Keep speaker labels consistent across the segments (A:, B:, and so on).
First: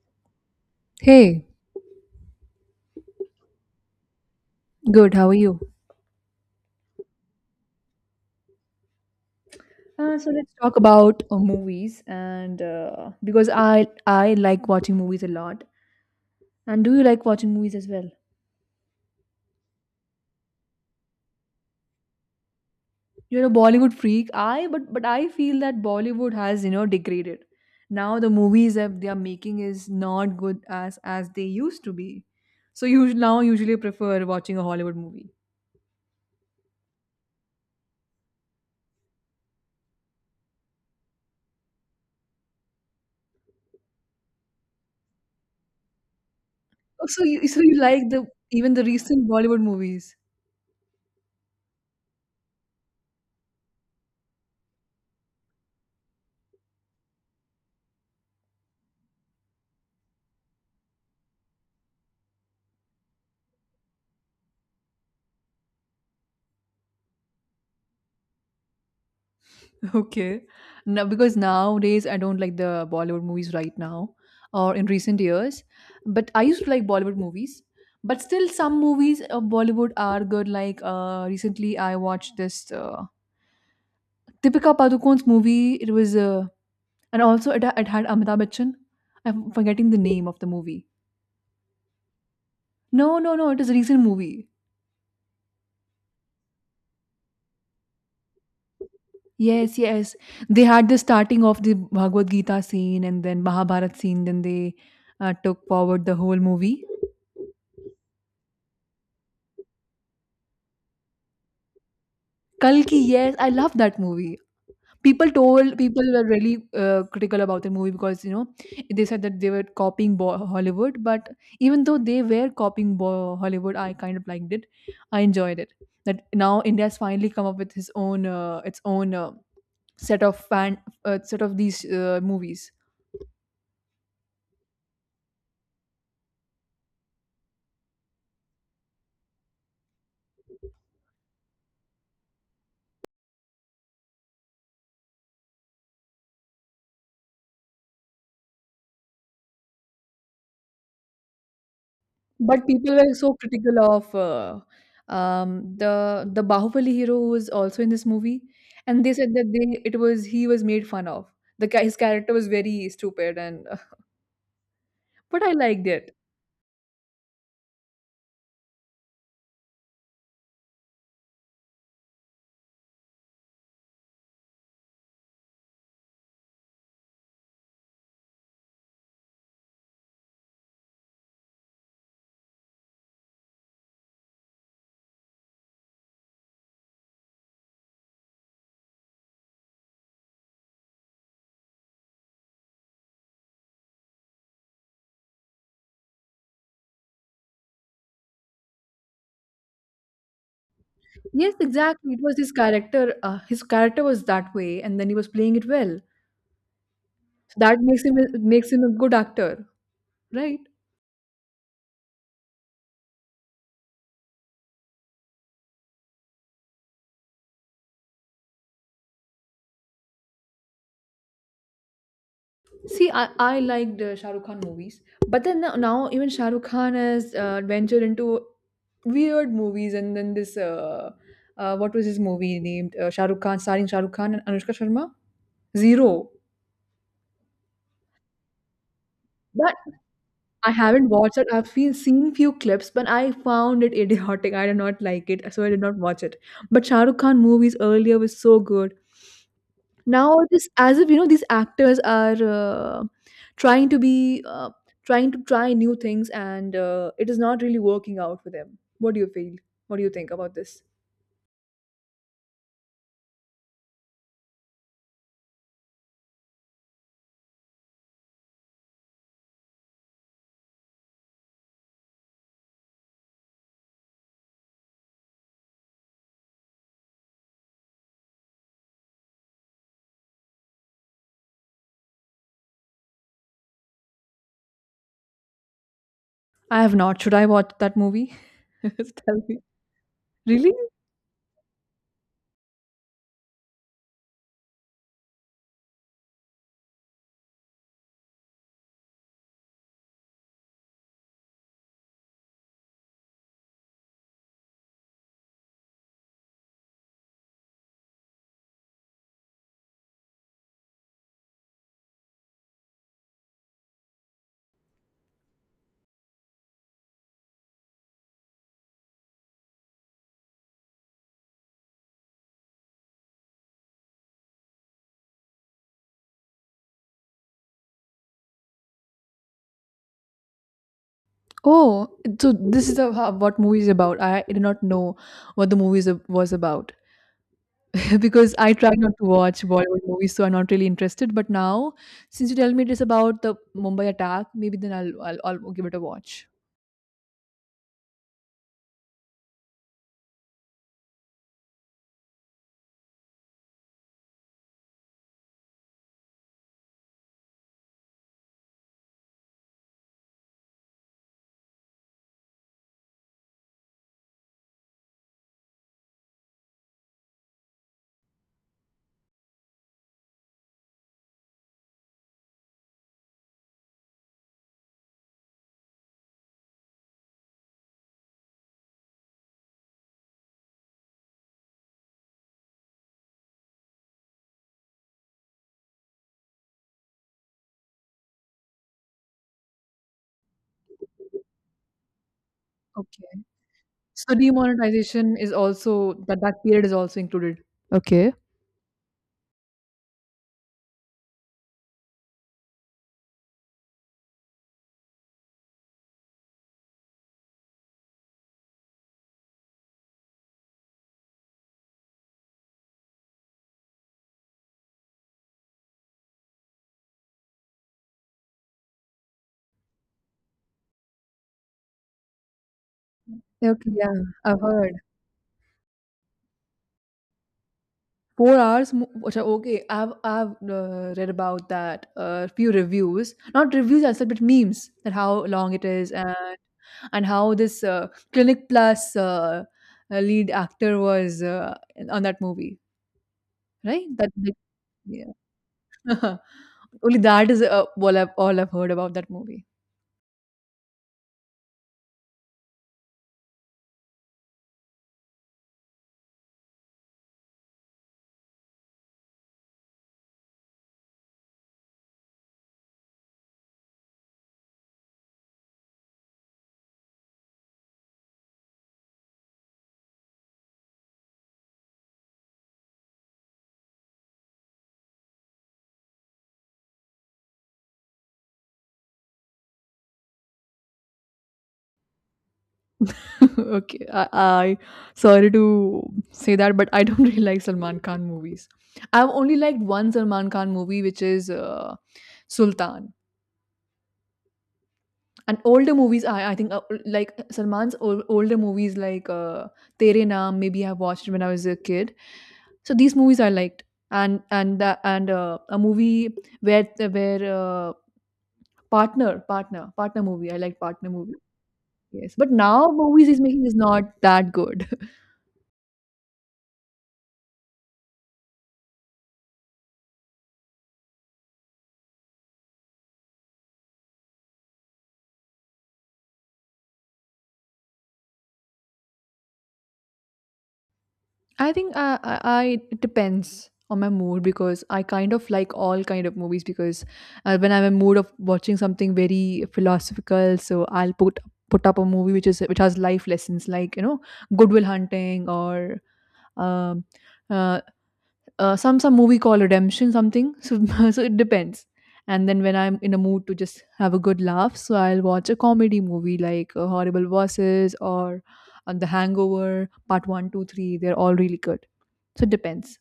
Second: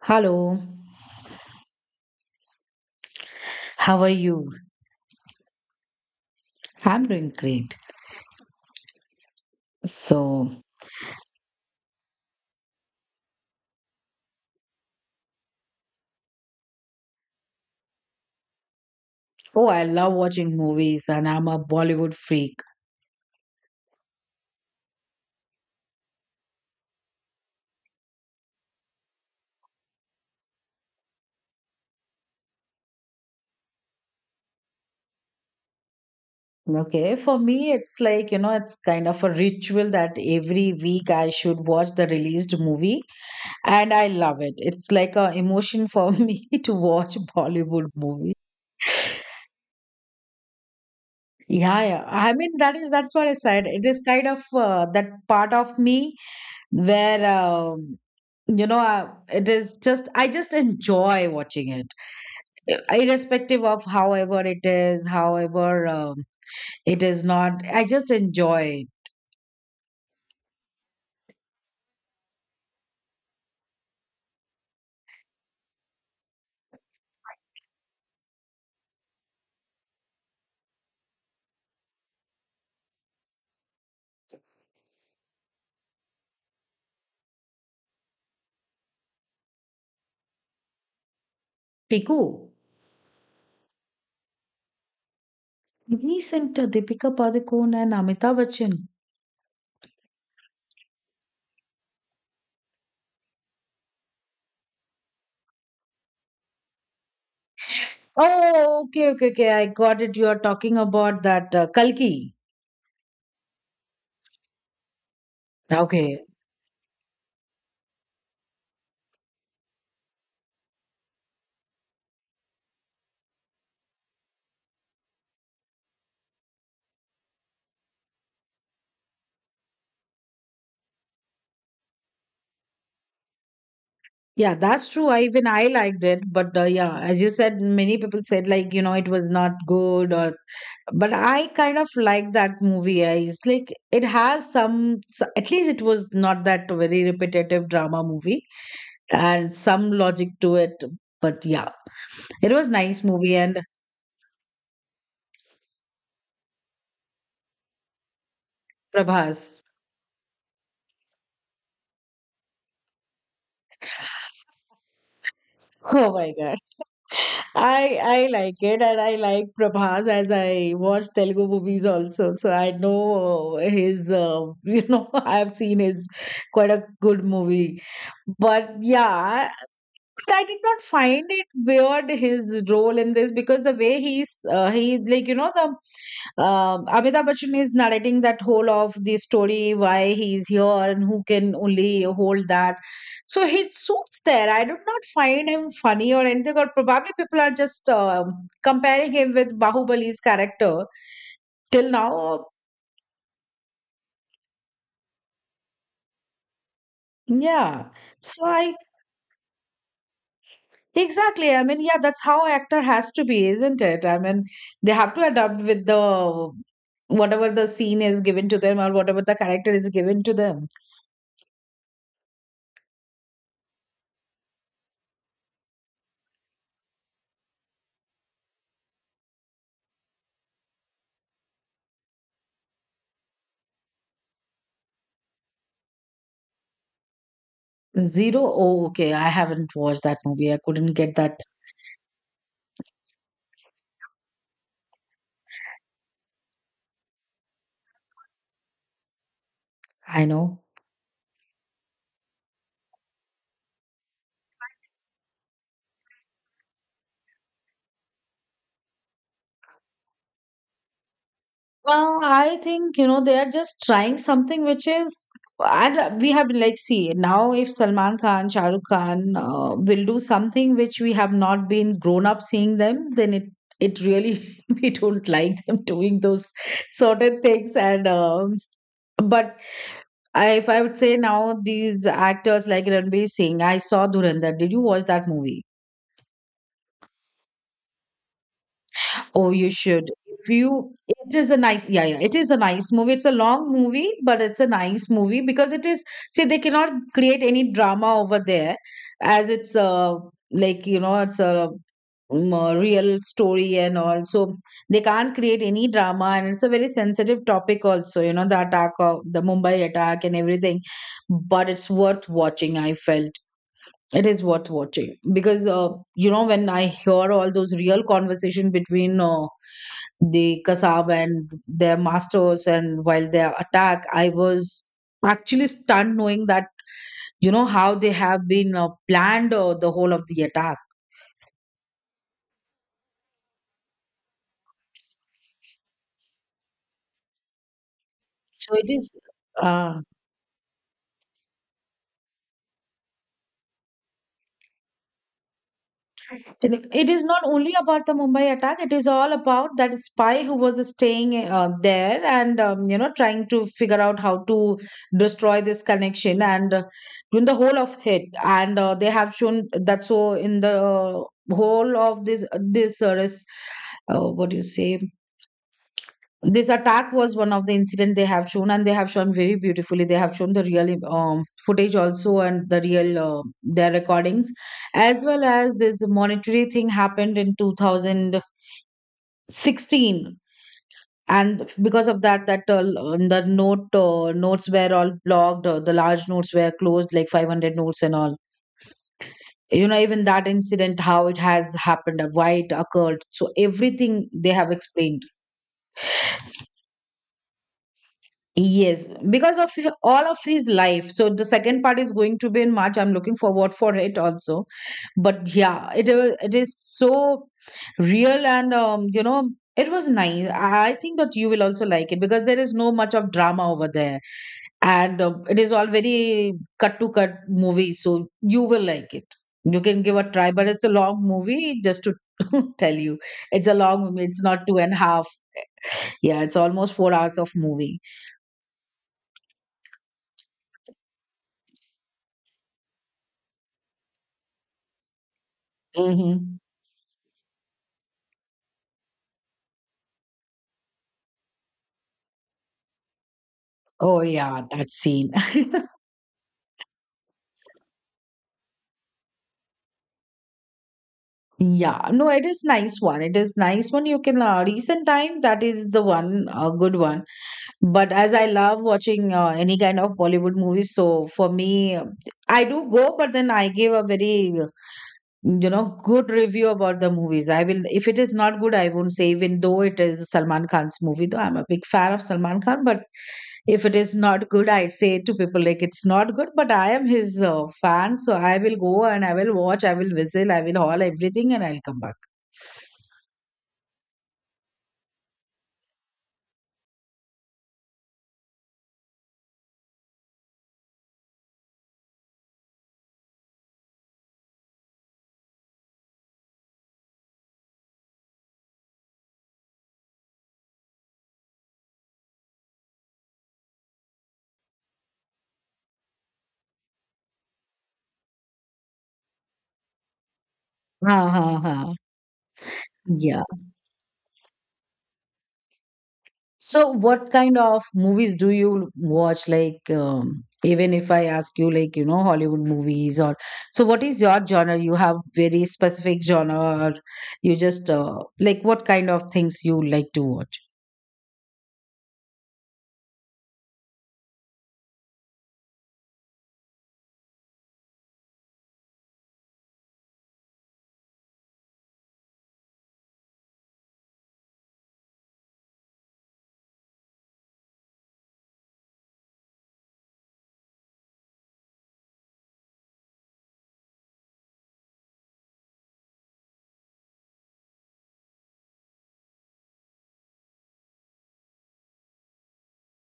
A: Hello,
B: Hey,
A: how are you?
B: good. How are you?
A: I'm doing great.
B: So
A: So,
B: let's talk about movies, and because I like watching movies a lot. And do you like watching movies as well?
A: oh, I love watching movies and I'm a Bollywood freak.
B: You're a Bollywood freak. I but I feel that Bollywood has degraded. Now the movies that they are making is not good as they used to be. So you now usually prefer watching a Hollywood movie.
A: Okay, for me, it's like, it's kind of a ritual that every week I should watch the released movie and I love it. It's like a emotion for me to
B: Oh,
A: watch
B: so you
A: Bollywood
B: like the
A: movie.
B: even the recent Bollywood movies?
A: Yeah, yeah. I mean, that's what I said. It is kind of that part of me where it is just I just enjoy watching it. Irrespective of however it is not. I just enjoy
B: Okay. Now, because nowadays I don't like the Bollywood movies right now or in recent years, but I used to like Bollywood movies. But still, some movies of Bollywood are good. Like, recently, I watched this Deepika Padukone's movie. It was, and also it had Amitabh Bachchan. I'm forgetting the name of the movie.
A: Piku.
B: No, no, no. It is a recent movie.
A: Recent Deepika Padukone and Amitabh Bachchan.
B: Yes, yes. They had the starting of the Bhagavad Gita scene and then Mahabharat scene. Then they took forward the whole movie.
A: Oh, okay, okay, okay. I got it. You are talking about that Kalki.
B: Kalki, yes, I love that movie. People told people were
A: Okay.
B: really critical about the movie because they said that they were copying Bo- Hollywood, but even though they were copying Bo- Hollywood, I kind of liked it. I enjoyed it. That now India has finally come up with his own, its own set of fan set of these movies.
A: Yeah, that's true. I even I liked it, but yeah, as you said, many people said like it was not good or. But I kind of like that movie. It's like it has some, at least it was not that very repetitive drama movie and some logic to it. But yeah, it
B: But
A: was
B: people
A: nice
B: were
A: movie
B: so
A: and
B: critical of the Bahubali hero who was also in this movie, and they said that
A: Prabhas.
B: they it was he was made fun of. His character was very stupid, and but I liked
A: Oh
B: it.
A: my god. I like it and I like Prabhas as I watch Telugu movies also. So I know his I've seen his quite a good movie. But yeah, I did not find it weird his role in this because the way he, like, the Amitabh Bachchan is narrating that whole of the story, why he is here and who can only hold that. So he suits there. I did not find him funny or anything, or probably people are just comparing him with Bahubali's character
B: Yes,
A: till
B: exactly. It was
A: now.
B: his character. His character was that way, and then he was playing it well. So that
A: Yeah. So
B: makes
A: I
B: him a good actor, right?
A: Exactly. I mean, yeah, that's how actor has to be, isn't it? I mean, they have to adapt with the whatever the scene is given to them or whatever the character is given to them.
B: See, I liked Shah Rukh Khan movies, but then now even Shah Rukh Khan has ventured into weird movies, and then this, what was his movie named, Shah Rukh Khan, starring Shah Rukh Khan and Anushka Sharma, Zero.
A: Zero? Oh, okay. I
B: But
A: haven't watched that movie. I
B: I
A: couldn't
B: haven't
A: get
B: watched
A: that.
B: it. I've seen few clips, but I found it idiotic. I did not like it, so I did not watch it. But Shah Rukh Khan movies earlier was so good.
A: I
B: Now it
A: know.
B: is as if these actors are trying to be uh, trying to try new things, and it is not really working out for them. What do you think about this?
A: Well, I think, they are just trying something which is. And we have, like, see, now if Salman Khan, Shah Rukh Khan will do something which we have not been grown up seeing them, then it really we don't like them doing those sort of things and but if I would say now these actors like Ranbir Singh, I saw Dhurandhar. Did you watch that movie?
B: I have not. Should I watch that movie? Tell
A: Oh,
B: me.
A: you should. If
B: Really?
A: you, it is a nice, Yeah, yeah, it is a nice movie. It's a long movie, but it's a nice movie because it is, see, they cannot create any drama over there as it's like, it's a real story and all. So they can't create any drama and it's a very sensitive topic also, the attack of the Mumbai attack and everything. But it's worth watching, I felt. It is worth watching because, when I hear all those real conversation between the Kasab and their masters and while their attack I was actually stunned knowing that how they have been planned the whole of the attack.
B: Oh, so this is a, what movie is about? I did not know what the movie was about. Because I
A: so it
B: try
A: is
B: not to watch
A: uh,
B: Bollywood movies, so I'm not really interested, but now since you tell me it is about the Mumbai attack, maybe then I'll give it a watch.
A: it is not only about the Mumbai attack. It is all about that spy who was staying there and trying to figure out how to destroy this connection, and in the whole of it. And they have shown that. So in the whole of this what do you say, this attack was one of the incident they have shown, and they have shown very beautifully. They have shown the real footage also and their recordings, as well as this monetary thing happened in 2016. And because of that the notes were all blocked, the large notes were closed like 500 notes and all. Even that incident, how it has happened, why it occurred,
B: Okay.
A: so everything
B: So
A: they have explained.
B: demonetization is also, that period is also included. Okay.
A: Yes, because of all of his life. So the second part is going to be in March. I'm looking forward for it also. But yeah, it is so real and it was nice. I think that you will also like it because there is no much of drama over there, and it is all very cut to cut movie. So you will like it. You can give a try, but it's a long movie. Just to tell you, it's a
B: Okay,
A: long
B: yeah,
A: movie. It's
B: I've
A: not two and
B: heard.
A: a half. Yeah, it's almost 4 hours of movie.
B: 4 hours. Mo- which are Okay, I've read about that. A few reviews, not reviews as such, but memes that how long it is, and
A: Hmm.
B: and how this Clinic Plus lead actor was, on that movie, right?
A: Oh yeah, that scene.
B: Only that is all I've heard about that movie.
A: Yeah, no, it is nice one. It is nice one. You can recent time, that is the one good one. But as I love watching any kind of Bollywood movies, so for me, I do go, but then I give a very good review about the movies. I will If it is not good, I won't say. Even though it is Salman Khan's movie, though I'm a big fan of Salman Khan, but if it is not good, I say to people like it's not good, but I am his fan, so I will go and I will watch, I will whistle, I will haul everything, and I'll come back.
B: Okay, I sorry to say that, but I don't really like Salman Khan movies. I've only liked one Salman Khan movie, which is Sultan. And older movies, I think, like Salman's older movies like Tere Naam. Maybe I watched when I was a kid. So these movies I liked, and a movie where partner partner movie. I like partner
A: Ha
B: movie.
A: ha ha.
B: Yes, but now movies he's
A: Yeah,
B: making is not that good.
A: so what kind of movies do you watch, like, even if I ask you like, Hollywood movies, or so what is your genre? You have very specific genre, or you just like, what kind of things you like to watch?
B: I think, I it depends on my mood because I kind of like all kind of movies because, when I'm in mood of watching something very philosophical, so I'll put up a movie which has life lessons like Goodwill Hunting, or um, uh, some movie called Redemption something. So so it depends. And then when I'm in a mood to just have a good laugh, so I'll watch a comedy movie like Horrible Bosses, or The Hangover Part One, Two, Three. They're all really good. So it depends.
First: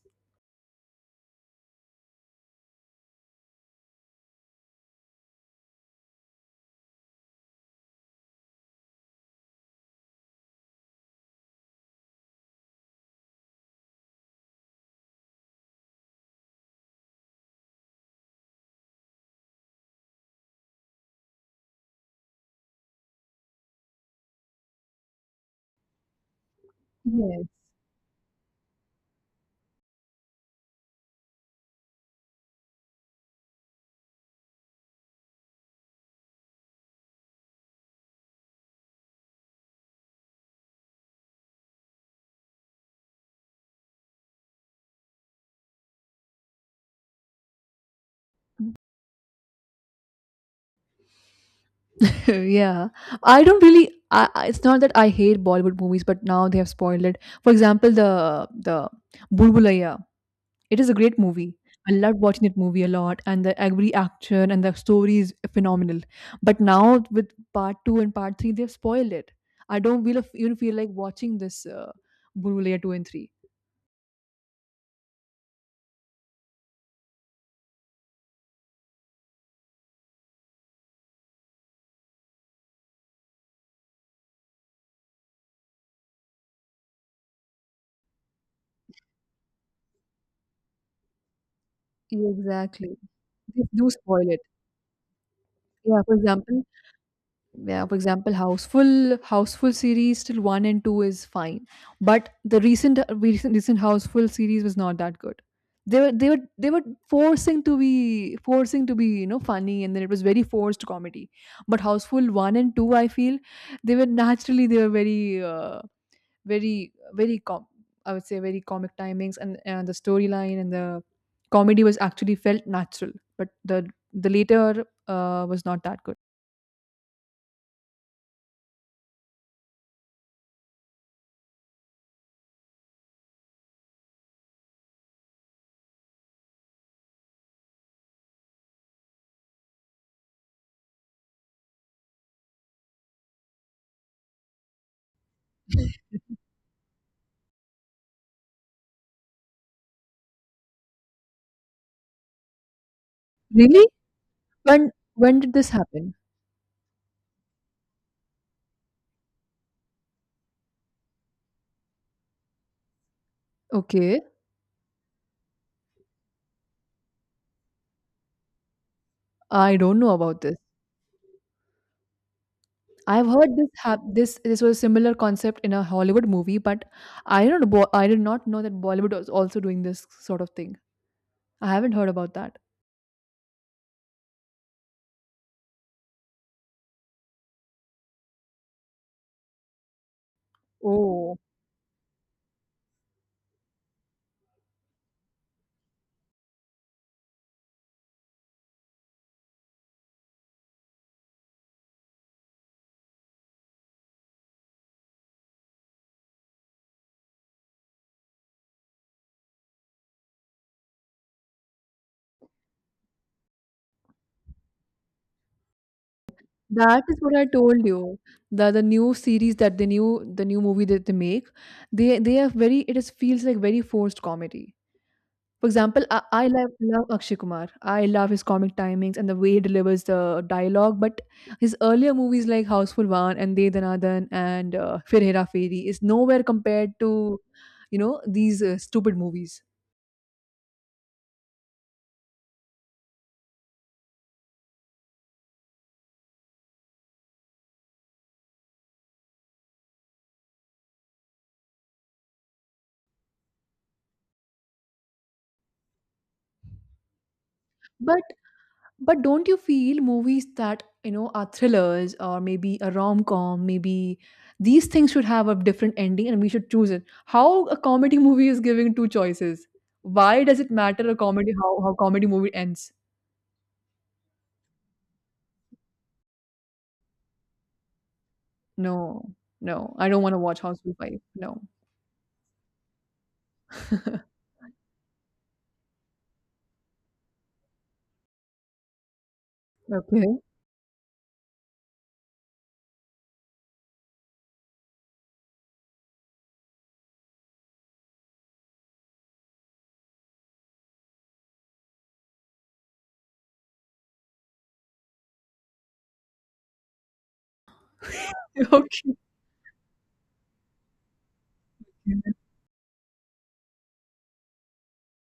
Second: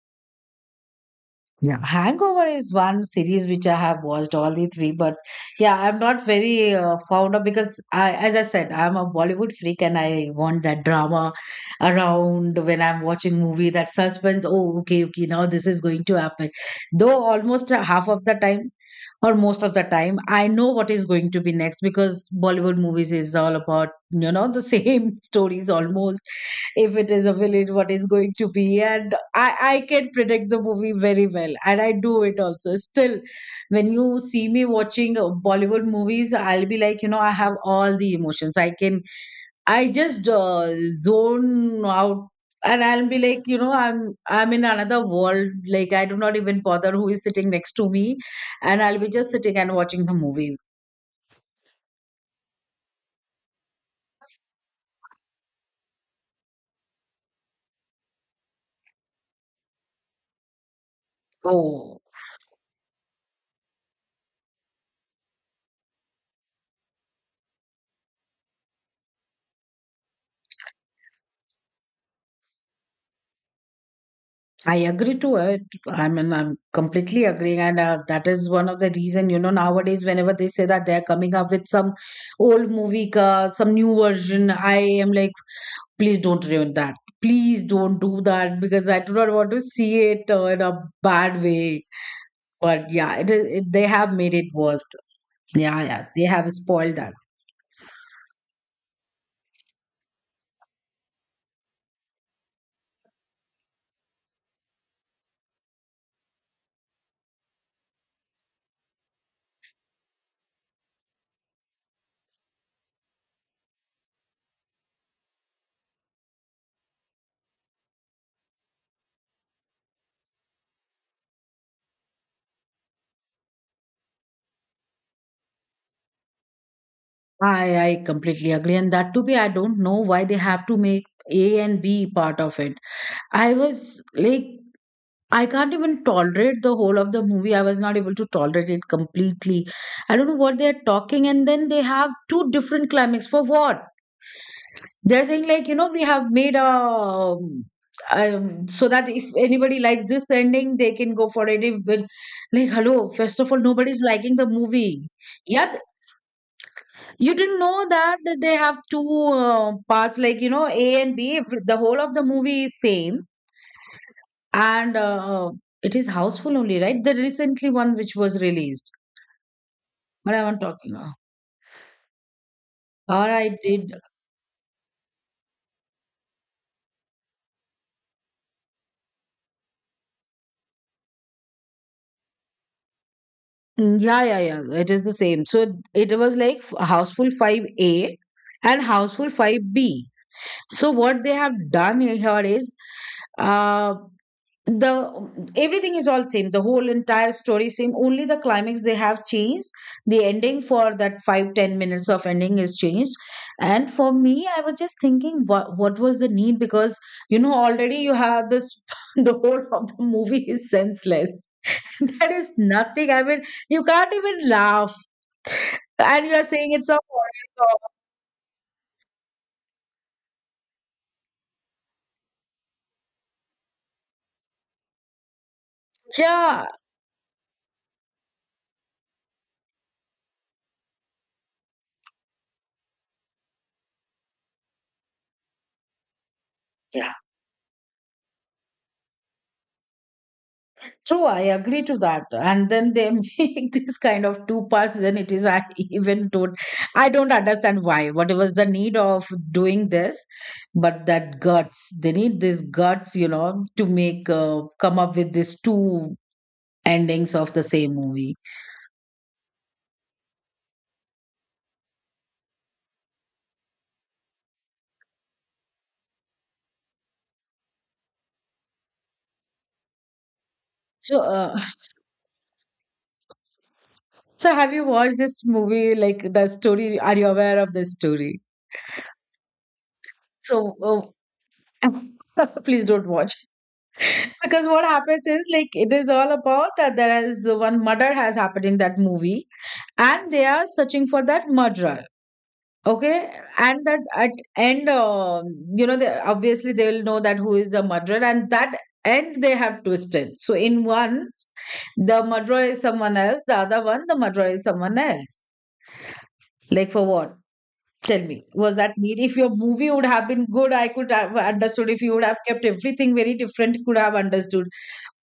A: Yeah, Hangover is one series which I have watched all the three, but yeah, I'm not very fond of because as I said, I'm a Bollywood freak and I want that drama around when I'm watching movie, that suspense. Oh, okay, okay, now this is going to happen. Though almost half of the time or most of the time, I know what is going to be next because Bollywood movies is all about the same stories almost, if it is a
B: Yes.
A: villain what is going to be and I can predict the movie very well, and I do it also. Still, when you see me watching Bollywood movies, I'll be like I have all the emotions. I just zone out, and I'll be like I'm in another world. Like, I do not even bother who is sitting next to me, and I'll be just sitting and watching the movie.
B: Yeah, I don't really. It's not that I hate Bollywood movies, but now they have spoiled it. For examul, the Bulbulaya. It is a great movie. I
A: Oh.
B: loved watching that movie a lot, and the every action and the story is phenomenal. But now with part two and part three, they've spoiled it. I don't feel even feel like watching this Buru Layer two and three.
A: I agree to it. I mean, I'm completely agreeing, and that is one of the reason. Nowadays, whenever they say that they are coming up with some old movie, ka, some new version, I am like, please don't ruin that. Please don't do that because I do not want to see it in a bad way.
B: Yeah,
A: But
B: exactly,
A: yeah, it is.
B: they
A: They
B: do
A: have
B: spoil
A: made
B: it.
A: it worse. Yeah,
B: Yeah,
A: yeah,
B: for
A: they have
B: example,
A: spoiled that.
B: yeah, for example, Houseful, Houseful series till one and two is fine, but the recent Houseful series was not that good. They were forcing to be funny, and then it was very forced comedy. But Houseful one and two, I feel they were very very very com- I would say very comic timings, and the storyline, and the comedy was actually felt natural, but the later was not that good.
A: I completely agree, and that to be, I don't know why they have to make A and B part of it. I was like I can't even tolerate the whole of the movie. I was not able to tolerate it completely. I don't know what they're talking, and then they have two different climax. For what? They're saying, like, we have made a. So that if anybody likes this ending, they can go for it. If like, hello, first of all,
B: Really?
A: nobody's liking the
B: When
A: movie.
B: when did this
A: Yep,
B: happen?
A: you didn't know that they have two parts, like, A and B. If the whole of the movie is same,
B: Okay,
A: and it is houseful only, right? The recently one which was released.
B: I don't know
A: What
B: about
A: am
B: this.
A: I talking about?
B: I've
A: Or
B: heard
A: I
B: this
A: did.
B: hap- this was a similar concept in a Hollywood movie, but I don't know. I did not know that Bollywood was also doing this sort of thing. I haven't heard about that.
A: Mm, yeah, yeah, yeah. It is the same. So it was like houseful 5A and houseful 5B. So what they
B: Oh,
A: have done here is. uh, the everything is all same, the whole entire story same, only the climax they have changed. The ending for that 5-10 minutes of ending is changed. And for me, I was just thinking, what was the need, because already you have this. The whole of the movie is senseless. That is nothing. I mean, you can't even laugh, and you are saying it's a
B: that is what I
A: horror
B: told you. The new series, that the new movie that they make, they have, very it is feels like very forced comedy. For example, I,
A: film.
B: I
A: Yeah.
B: love, love Akshay Kumar. I love his comic timings and the way he delivers the dialogue. But his earlier movies like Houseful One and De Danadan and Fir Hera Feri is nowhere compared to, these stupid movies.
A: True, I agree to that. And then they make this kind of two parts, then it is, I, even don't, I don't understand why. What was the need of doing this? But that guts, they need this guts, to make come up with these two endings of the same
B: But
A: movie.
B: but don't you feel movies that are thrillers or maybe a rom com, maybe these things should have a different ending and we should choose it? How a comedy movie is giving two choices? Why does it matter a
A: So
B: comedy
A: uh,
B: how comedy movie ends?
A: so have you watched this movie, like, the story? Are you aware of the story?
B: No, no, I don't wanna watch
A: So
B: Housewife. No.
A: uh, please don't watch. Because what happens is like it is all about that. There is one murder has happened in that movie, and
B: Okay.
A: they are searching for that murderer. Okay, and that at end, you know, they, obviously they will know that who is the murderer, and that end they have twisted. So in one, the murderer is someone else; the other one, the murderer is someone else. Like for what? Tell me, was that
B: Okay.
A: need? If your movie would have been good, I could have understood. If you would have kept everything very different, could have understood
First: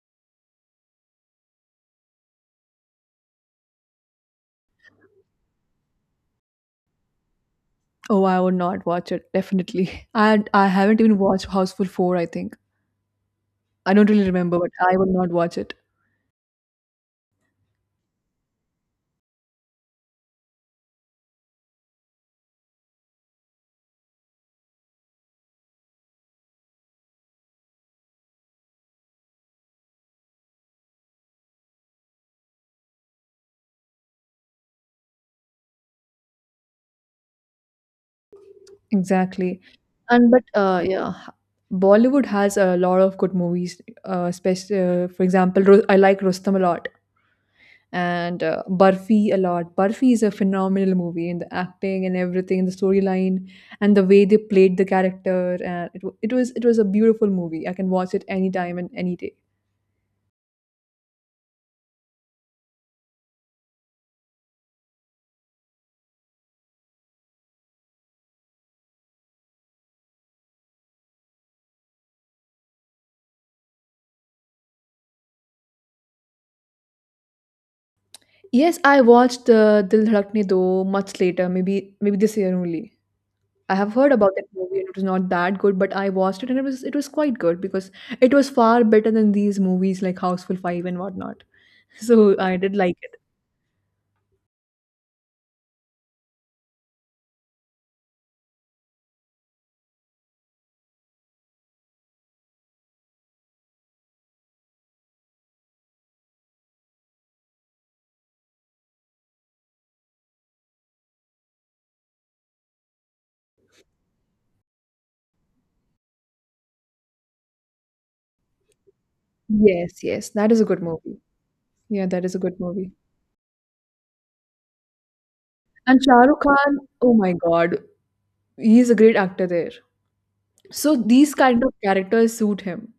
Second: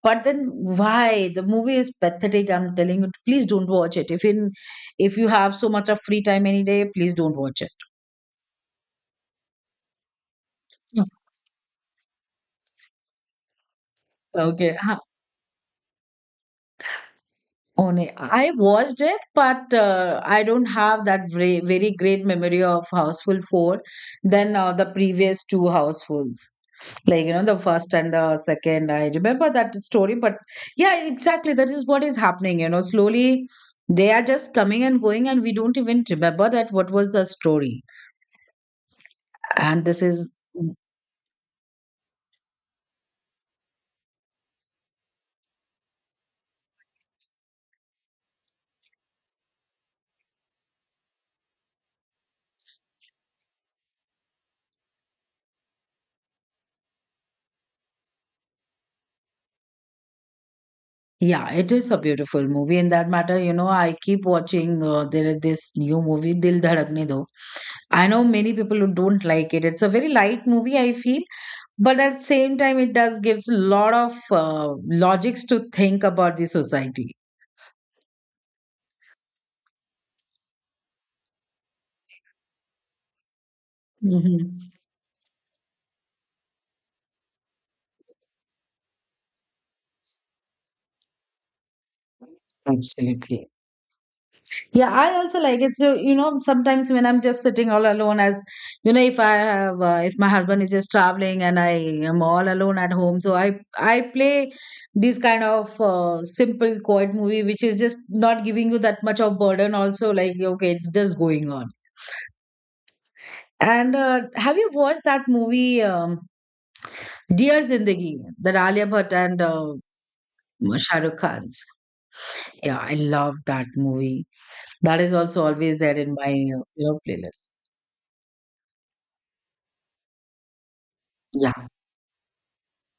A: but then why? The movie is pathetic. I'm telling you, please don't watch it. If in if you have so much of free time any day, please don't watch it.
B: Oh, I would not watch it, definitely. And I haven't even
A: Mm.
B: watched Houseful 4, I think. I don't really remember, but
A: Okay.
B: I would not watch it.
A: Only I watched it, but I don't have that very, very great memory of Houseful 4 than the previous two Housefuls. Like, you know, the first and the second. I remember that story, but yeah, exactly. That is what is happening. You know, slowly they are just coming and going, and we don't even remember that what was the story.
B: Exactly.
A: And this is
B: And but, yeah, Bollywood has a lot of good movies, especially, for example, Ru I like Rustam a lot. And Barfi a lot. Barfi is a phenomenal movie in the acting and everything, in the storyline and the way they played the character. And it was a beautiful movie. I can watch it anytime and any day.
A: yeah it is a beautiful movie in that matter. You know I keep watching there is this new movie Dil Dhadakne Do. I know many people who don't like it. It's a very light movie I feel, but at the same time it does gives a lot of logics to think about the society.
B: Yes, I watched Dil Dhadakne Do much later, maybe this year only. I have heard about
A: Hmm.
B: that movie and it was not that good, but I watched it and it was quite good because it was far better than these movies like Houseful Five and whatnot. So I did like it.
A: Absolutely. Yeah, I also like it. So, you know, sometimes when I'm just sitting all alone, as you know, if I have, if my husband is just traveling and I am all alone at home, so I play these kind of simple, quiet movie, which is just not giving you that much of burden. Also, like okay, it's just going on. And have you watched that movie, Dear Zindagi, that Alia Bhatt and
B: Yes, yes, that is a good
A: Shah Rukh
B: movie.
A: Khan's?
B: Yeah, that is a good
A: Yeah,
B: movie.
A: I love that movie. That is also always there
B: And
A: in
B: Shah
A: my
B: Rukh
A: you
B: Khan,
A: know
B: oh my
A: playlist.
B: God, he is a great actor there. So these
A: Yeah.
B: kind of characters suit him,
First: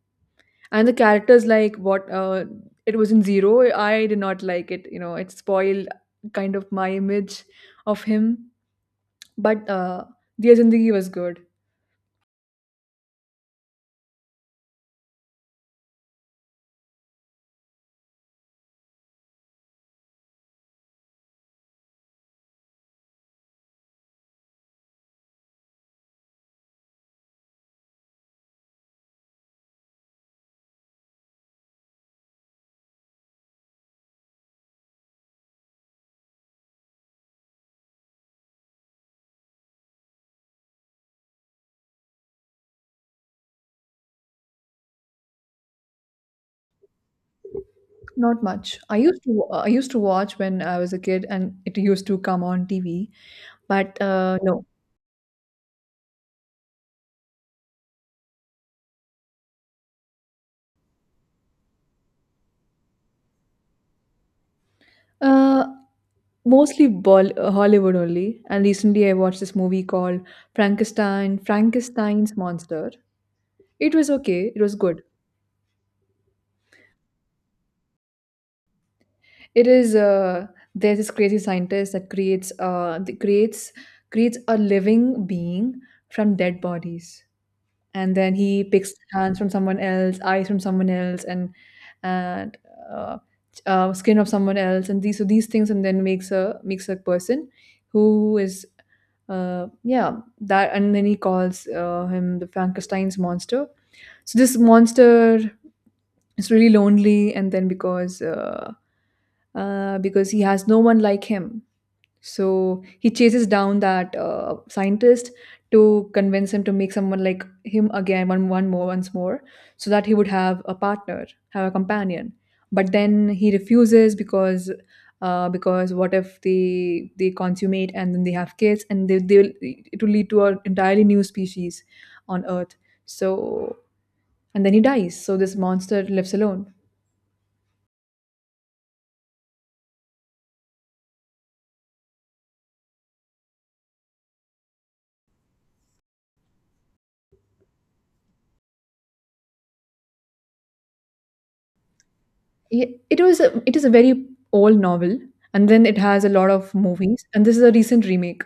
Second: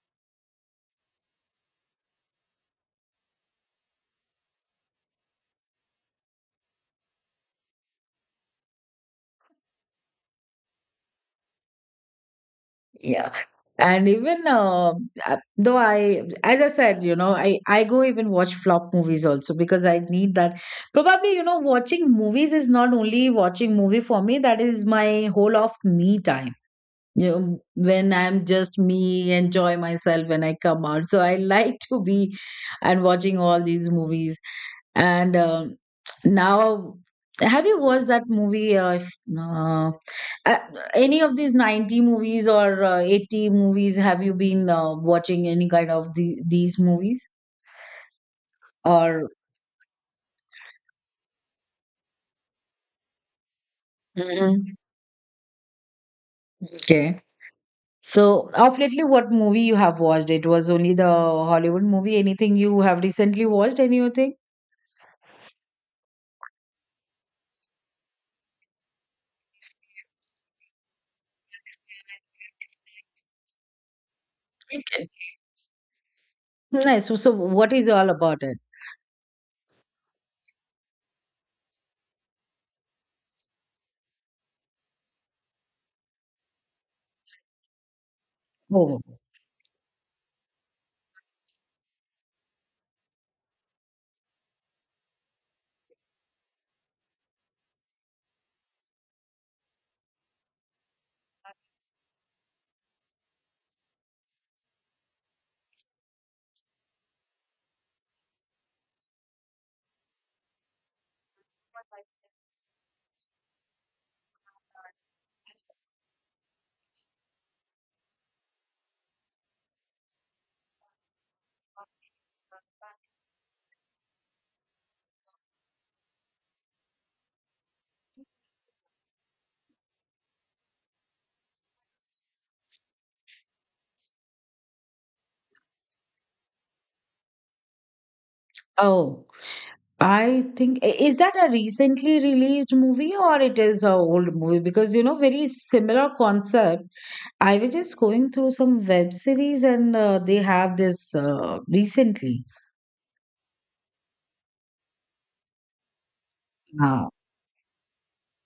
B: and the characters like what it was in Zero, I did not like it. You know, it spoiled kind of my image of him, but Diya Zindagi was good.
A: Yeah. And even though I, as I said, you know, I go even watch flop movies also because I need that. Probably, you know, watching movies is not only watching movie for me. That is my whole of me time. You know, when I'm just me, enjoy myself when I come out. So I like to be and watching all these movies and now, have you watched that movie? If, uh, uh, any of these 90s movies or 80s movies? Have you been watching any kind of the, these movies?
B: Not much. I used
A: Or
B: to I used to watch when I was a kid, and it used to come on TV, but no,
A: mhm. Okay. So, of lately, what movie you have watched? It was only the Hollywood movie. Anything you have recently watched? Anything?
B: uh, mostly Hollywood only. And recently, I watched this movie called Frankenstein, Frankenstein's Monster. It was okay. It was good.
A: Okay. Nice. So, so what is all about it?
B: It is there's this crazy scientist that creates creates a living being from dead bodies. And then he picks
A: Oh,
B: hands from someone else, eyes from someone else, and uh, skin of someone else, and these things, and then makes a person who is, and then he calls him the Frankenstein's monster. So this monster is really lonely, and then because he has no one like him, so he chases down that scientist to convince him to make someone like him again, one more, once more, so that he would have a partner, have a companion. But then he refuses because what if they consummate and then they have kids and it will lead to an entirely new species on Earth. So and then he dies. So this monster lives alone.
A: oh. I think is that a recently released movie or it is a old movie because you know very similar concept. I was just going through some web series and they have this recently.
B: Yeah, it was a it is a very old novel, and then it has a lot of
A: Uh,
B: movies, and this is a recent remake.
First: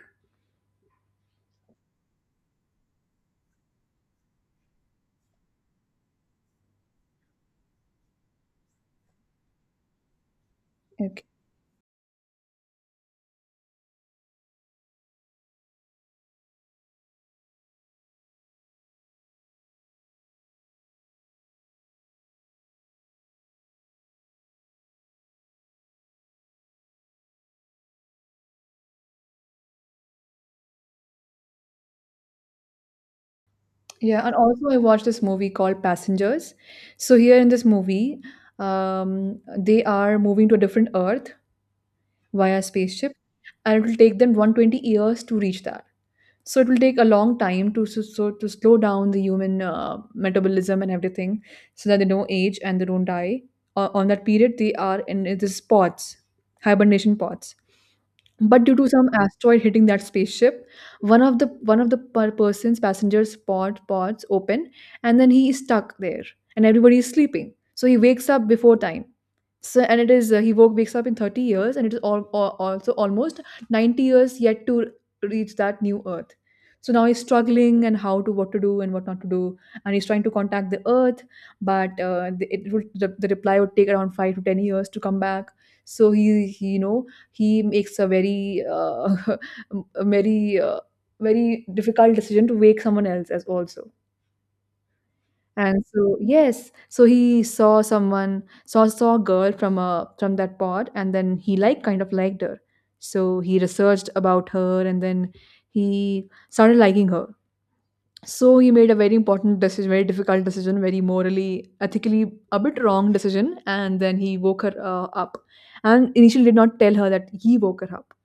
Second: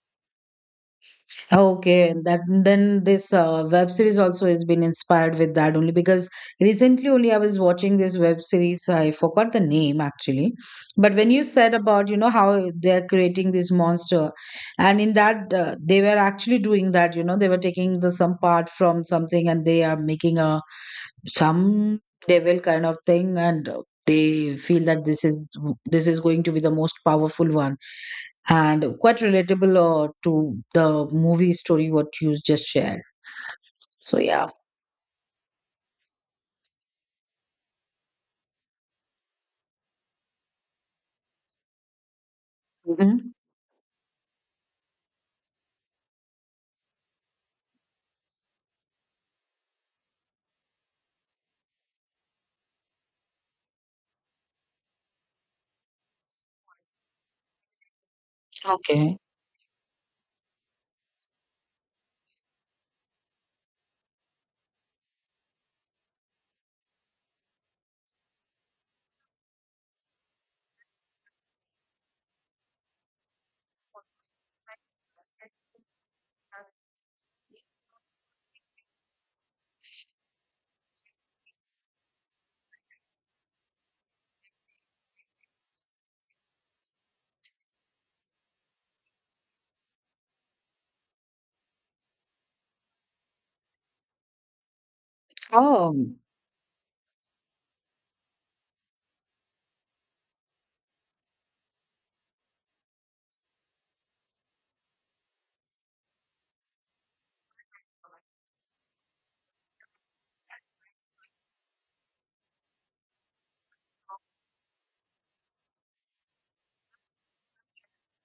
A: Okay, and that then this web series also has been inspired with that only because recently only I was watching this web series. I forgot the name actually, but
B: Okay.
A: when you said about you know how they're creating this monster, and in that they were actually doing that. You know they were taking the some part from something and they are making a some devil kind of thing and they feel that this is going to be the most powerful one and quite relatable to the movie story what you just shared. So
B: Yeah, and
A: yeah.
B: also I watched this movie called Passengers. So here in this movie, they are moving to a different Earth via spaceship,
A: Hmm,
B: and it will take them 120 years to reach that. So it will take a long time to to slow down the human metabolism and everything, so that they don't age and they don't die. On that period, they are in these pods, hibernation pods. But due to some
A: okay,
B: asteroid hitting that spaceship, one of the one of the person's passengers pods open, and then he is stuck there, and everybody is sleeping, so he wakes up before time. So, and it is uh, he woke wakes up in 30 years, and it is also almost 90 years yet to reach that new Earth. So now he's struggling and how to what to do and what not to do, and he's trying to contact the Earth, but it would the reply would take around 5 to 10 years to come back. So he he makes a very a very difficult decision to wake someone else as also. And
A: oh.
B: so yes, so he saw someone saw saw a girl from a from that pod, and then he like kind of liked her. So he researched about her, and then he started liking her. So he made a very important decision, very difficult decision, very morally, ethically a bit wrong decision, and then he woke her up. And initially did not tell her that he woke her up.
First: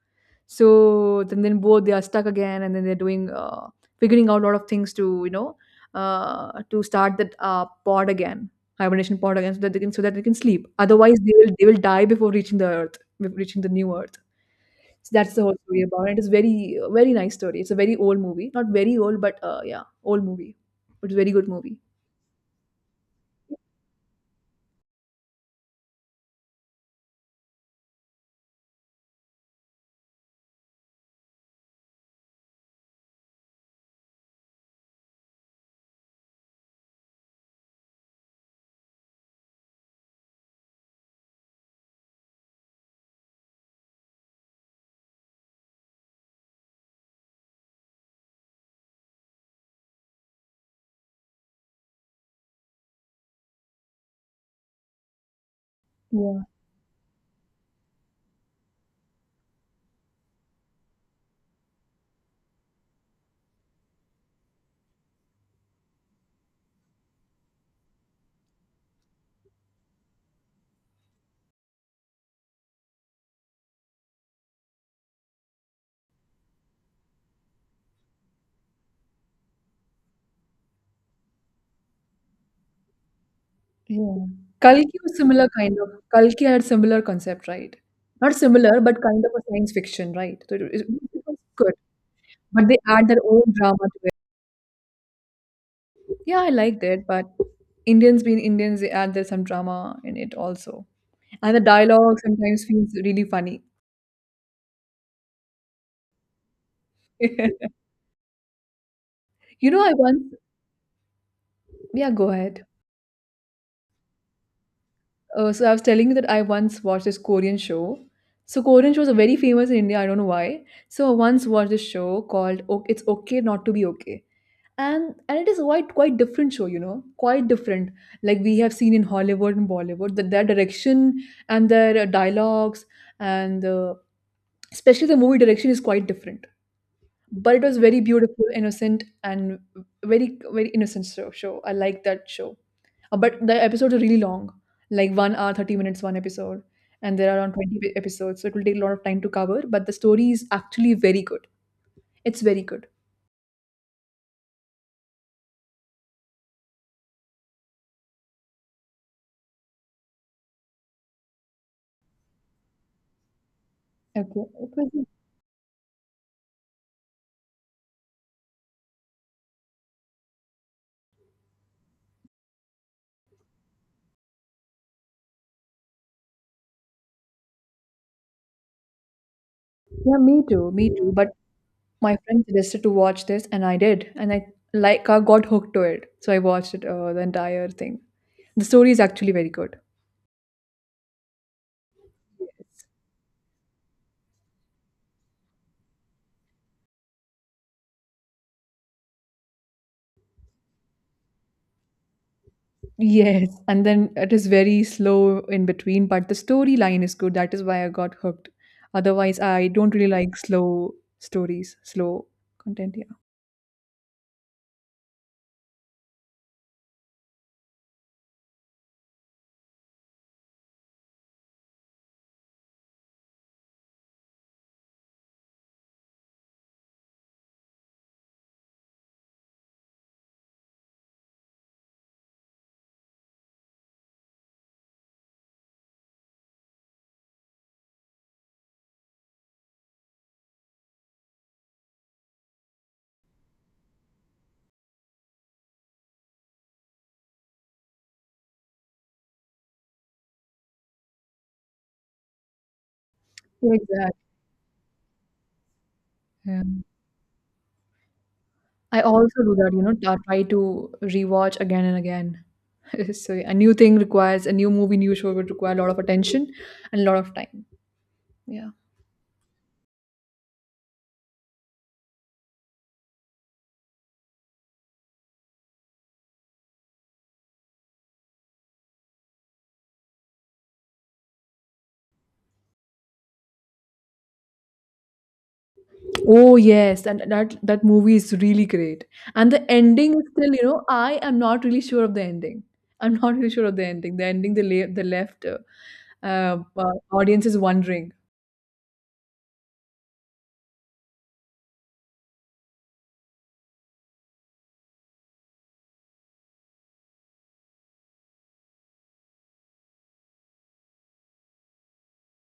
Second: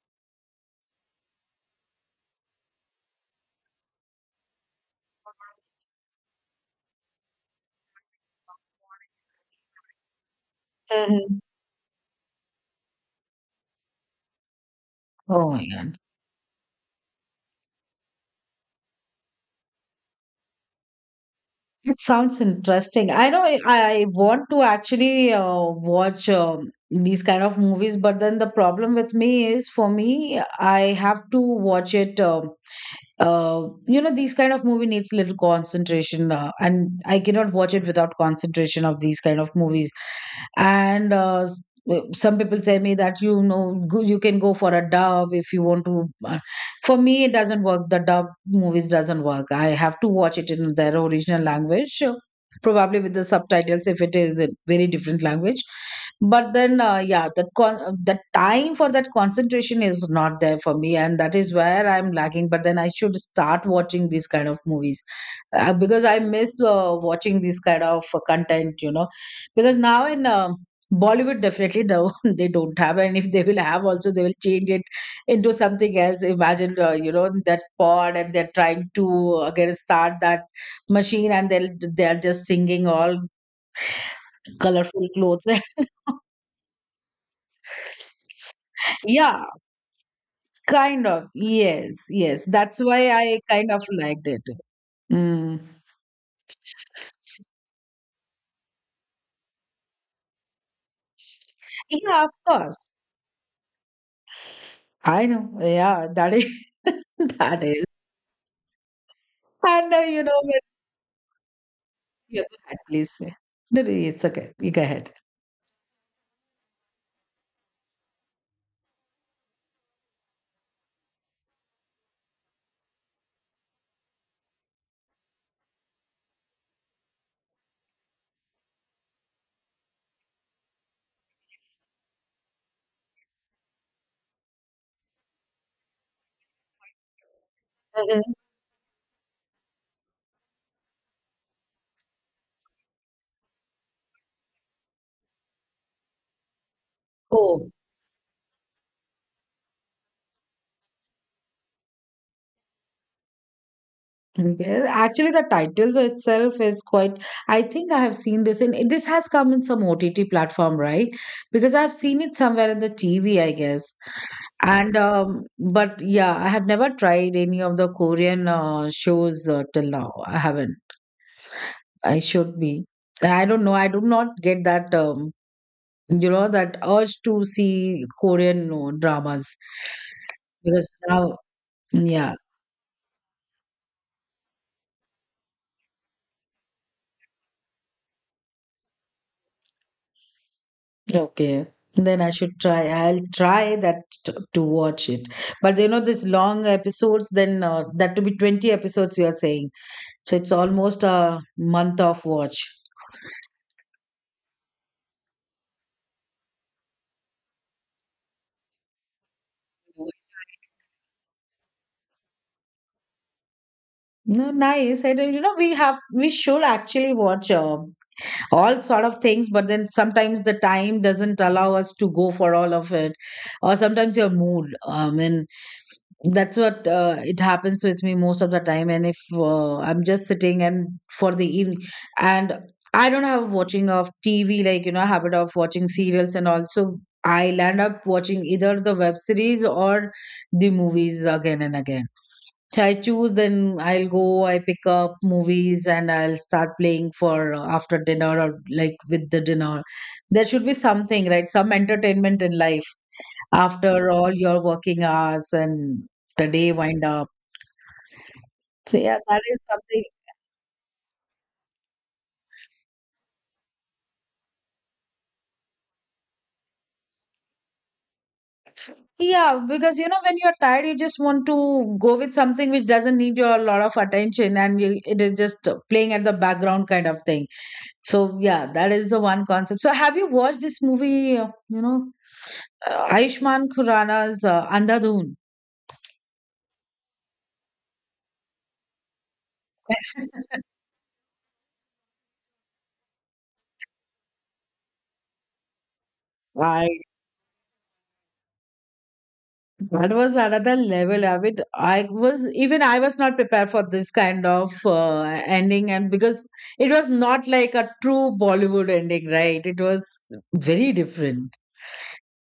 B: Then both they are stuck again, and then they're doing figuring out a lot of things to to start that pod again, hibernation pod again, so that they can sleep. Otherwise,
A: Mhm.
B: they will die before reaching the earth, before reaching the new earth. So that's the
A: Oh
B: whole
A: my
B: story
A: God.
B: about it. It's very nice story. It's a very old movie, not very old, but yeah, old movie. But very good movie.
A: It sounds interesting. I know I want to actually watch these kind of movies, but then the problem with me is for me, I have to watch it. You know these kind of movie needs little concentration and I cannot watch it without concentration of these kind of movies and some people say me that you know go, you can go for a dub if you want to for me it doesn't work. The dub movies doesn't work. I have to watch it in their original language, probably with the subtitles if it is a very different language,
B: Yeah,
A: but then yeah the the time for that concentration is not there for me and that is where I'm lacking. But then I should start watching these kind of movies, because I miss watching this kind of content you know, because now in Bollywood definitely no, they don't have, and if they will have also they will change it into something else. Imagine you know that pod and they're trying to again start that machine and they'll they're just singing all
B: yeah. Kalki
A: colorful
B: was
A: clothes.
B: similar kind of. Kalki had similar concept, right? Not similar, but kind of a
A: Yeah,
B: science fiction, right? It
A: kind of.
B: was good.
A: Yes, yes,
B: But they
A: that's
B: add
A: why
B: their
A: I
B: own
A: kind of
B: drama to it.
A: liked it. Mm.
B: Yeah, I liked it, but Indians being Indians, they add their some drama in it also. And the dialogue
A: Yeah, of
B: sometimes
A: course.
B: feels really funny.
A: I know, yeah, that is that is
B: You know,
A: and
B: I
A: you
B: once,
A: know when,
B: yeah, go
A: yeah, go
B: ahead.
A: ahead, please. No, no, it's okay, you go ahead.
B: So I was telling you that I once watched this Korean show. So Korean shows are very famous in India. I don't know why. So I once watched this show called "It's Okay Not to Be Okay." And it is quite different show, you know, quite different, like we have seen in Hollywood and Bollywood that their direction and their dialogues and especially the movie direction is quite different, but it was very beautiful, innocent, and very very innocent show. I like that show. But the episodes are really long, like 1 hour 30 minutes one episode, and there are around
A: Oh,
B: 20 episodes, so it will take a lot of time to cover, but the story is actually very good. It's very good.
A: okay. Actually, the title itself is quite. I think I have seen this in. This has come in some OTT platform, right? Because I've seen it somewhere in the TV, I guess.
B: Okay.
A: And
B: It
A: but yeah, I have never tried any of the Korean shows till now. I haven't. I should be. I don't know. I do not get that. You know that urge to see Korean dramas
B: was- yeah, me
A: because
B: too, but
A: now,
B: my
A: yeah.
B: friend suggested to watch this, and I did, and I got hooked to it. So I watched it, the entire thing. The story is actually very good.
A: Okay. Then I should try. I'll try to watch it. But you know, these long episodes, then that to be 20 episodes, you are saying. So it's almost a month of watch.
B: Yes, and then it is very slow in between, but the storyline is good. That is why I got hooked. Otherwise, I don't really like slow stories, slow content. Yeah.
A: No, nice. I don't, you know, we should actually watch all sort of things, but then sometimes the time doesn't allow us to go for all of it, or sometimes your mood. I mean, that's what it happens with me most of the time. And if I'm just sitting and for the evening and I don't have watching of TV like you know habit of watching serials and also I land up watching either the web series or the movies again and again. So I choose, then I'll go, I pick up movies and I'll start playing for after dinner or like with the dinner. There should be something right, some entertainment in life
B: Yeah,
A: after
B: exactly.
A: all your working hours and the
B: Yeah.
A: day wind up. So
B: I
A: yeah, that
B: also do
A: is
B: that. You know,
A: something.
B: I try to rewatch again and again. So yeah, a new thing requires a new movie, new show would require a lot of attention and a lot of time. Yeah.
A: Yeah, because you know when you're tired, you just want to go with something which doesn't need your lot of attention, and you, it is just playing at the background kind of thing. So yeah, that is the one concept. So have you watched this movie? You know, Ayushman Khurrana's Andhadhun.
B: Oh yes, and that that movie is really great. And the ending is still, you know, I am not really sure of the ending. I'm not really sure of the ending. The ending, the left
A: I
B: audience is wondering.
A: that was another level of it. I was not prepared for this kind of ending, and because it was not like a true Bollywood ending, right? It was very different,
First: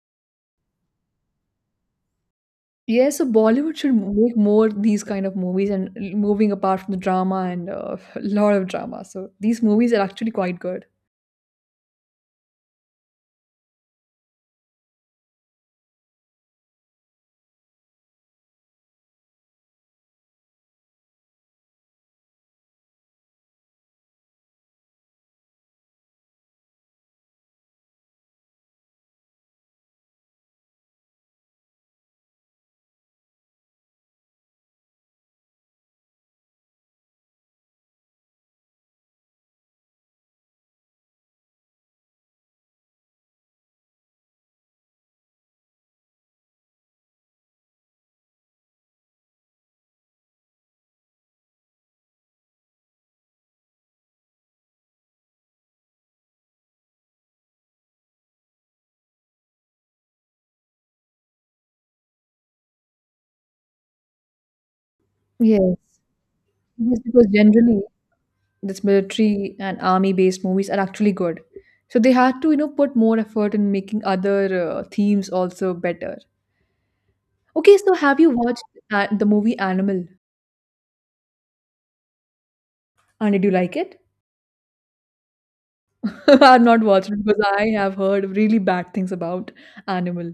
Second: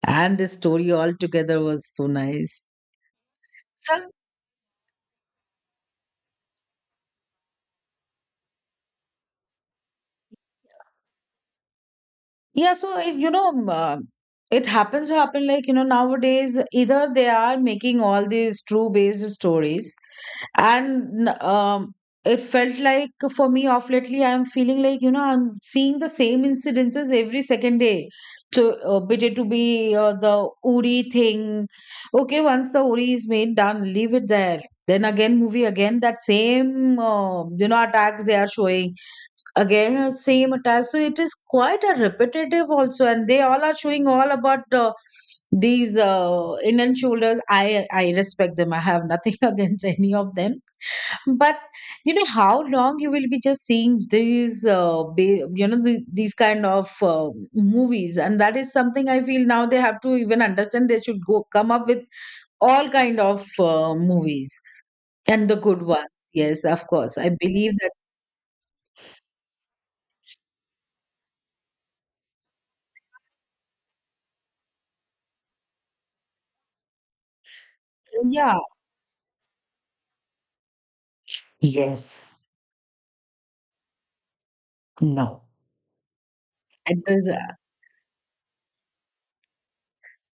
A: and the story altogether was so nice.
B: Yeah, so Bollywood should make more these kind of movies and moving apart from the drama and a lot of drama. So these movies are actually quite good.
A: Yeah, so it, you know, it happens to happen like, you know, nowadays either they are making all these true based stories, and it felt like for me off lately, I'm feeling like, you know, I'm seeing the same incidences every second day. So, bit it to be the Uri thing. Okay, once the Uri is made, done, leave it there. Then again, movie again, that same, you know, attacks they are showing again same attack. So it is quite a repetitive also and they all are showing all about these Indian shoulders. I respect them. I have nothing against any of them, but you know how long you will be just seeing these you know these kind of movies. And that is something I feel now. They have to even understand they should go come up with all kind of movies and the
B: Yes.
A: good ones. Yes of
B: Yes,
A: course
B: because
A: I believe
B: generally
A: that.
B: this military and army based movies are actually good, so they had to, you know, put more effort in making other themes also better. Okay, so have you
A: Yeah.
B: watched the movie Animal,
A: Yes.
B: and did you like it?
A: No.
B: I've not
A: It
B: watched it
A: was,
B: because I have heard really bad things about animal.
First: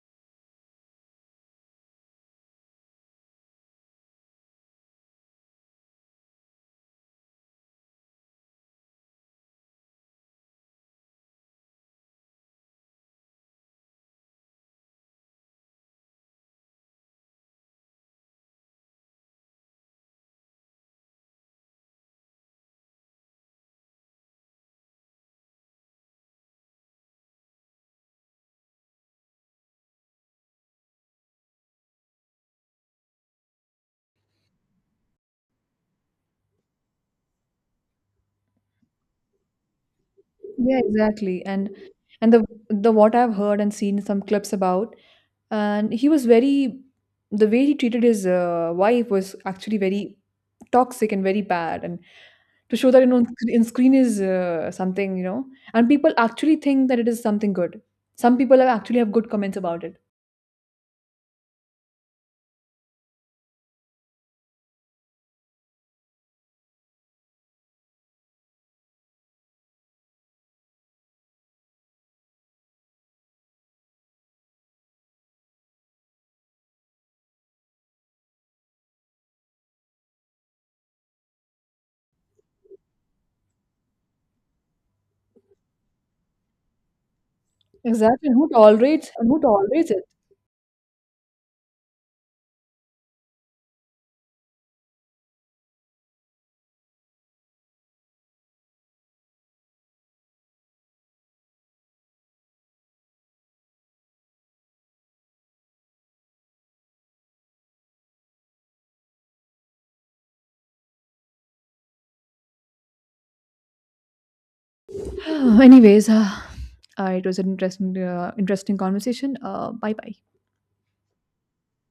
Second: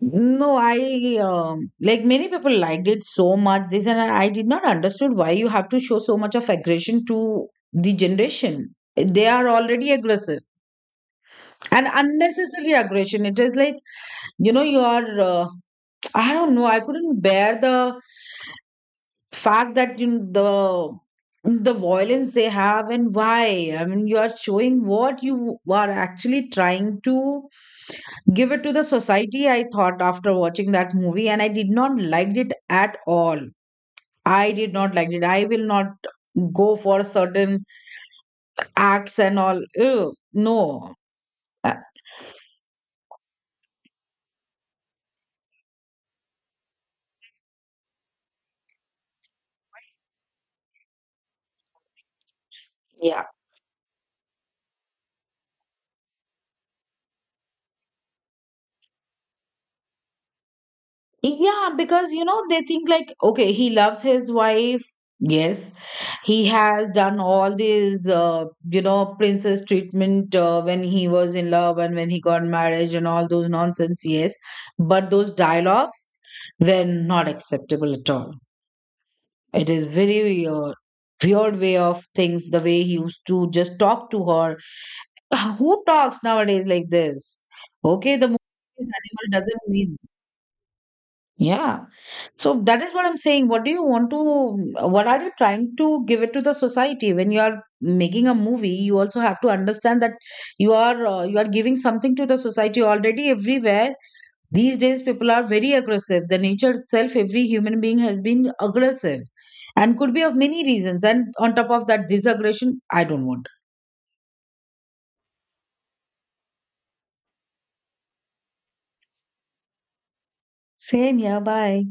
A: no, I like many people liked it so much. They said I did not understood why you have to show so much of aggression to the generation. Eh, they are already aggressive and unnecessary aggression. It is like you know you are. I don't know. I couldn't bear the fact that you know, the violence they have and why. I mean, you are showing what you are actually trying to give it to the society. I thought after watching that movie and I did not liked it at all. I did not like it. I will not go for certain acts and all. Ew,
B: Yeah,
A: no.
B: exactly. and
A: Uh,
B: and the what I've heard and seen some clips about, and he was very, the way he treated his wife was actually very toxic and very bad, and to show that, you know,
A: Yeah.
B: in screen is something, you know, and people actually think that it is something good. Some people have actually have good comments about it.
A: Yeah because you know they think like okay he loves his wife, yes, he has done all these you know princess treatment when he was in love and when he got marriage and all those nonsense. Yes, but those dialogues were not acceptable at all. It is very weird way of things, the way he used to just talk to her. Who talks nowadays like this? Okay,
B: Exactly,
A: the
B: and
A: movie is animal
B: who
A: doesn't
B: tolerates
A: mean.
B: it?
A: Yeah. So that is what I'm saying. What do you want to, what are you trying to give it to the society? When you are making a movie, you also have to understand that you are giving something to the society already. Everywhere these days, people are very aggressive. The nature itself, every human being has been aggressive and could be of many reasons. And on top of that, this aggression, I don't want.
B: Anyways, it was an interesting conversation. Bye, bye.
A: Same, yeah, bye.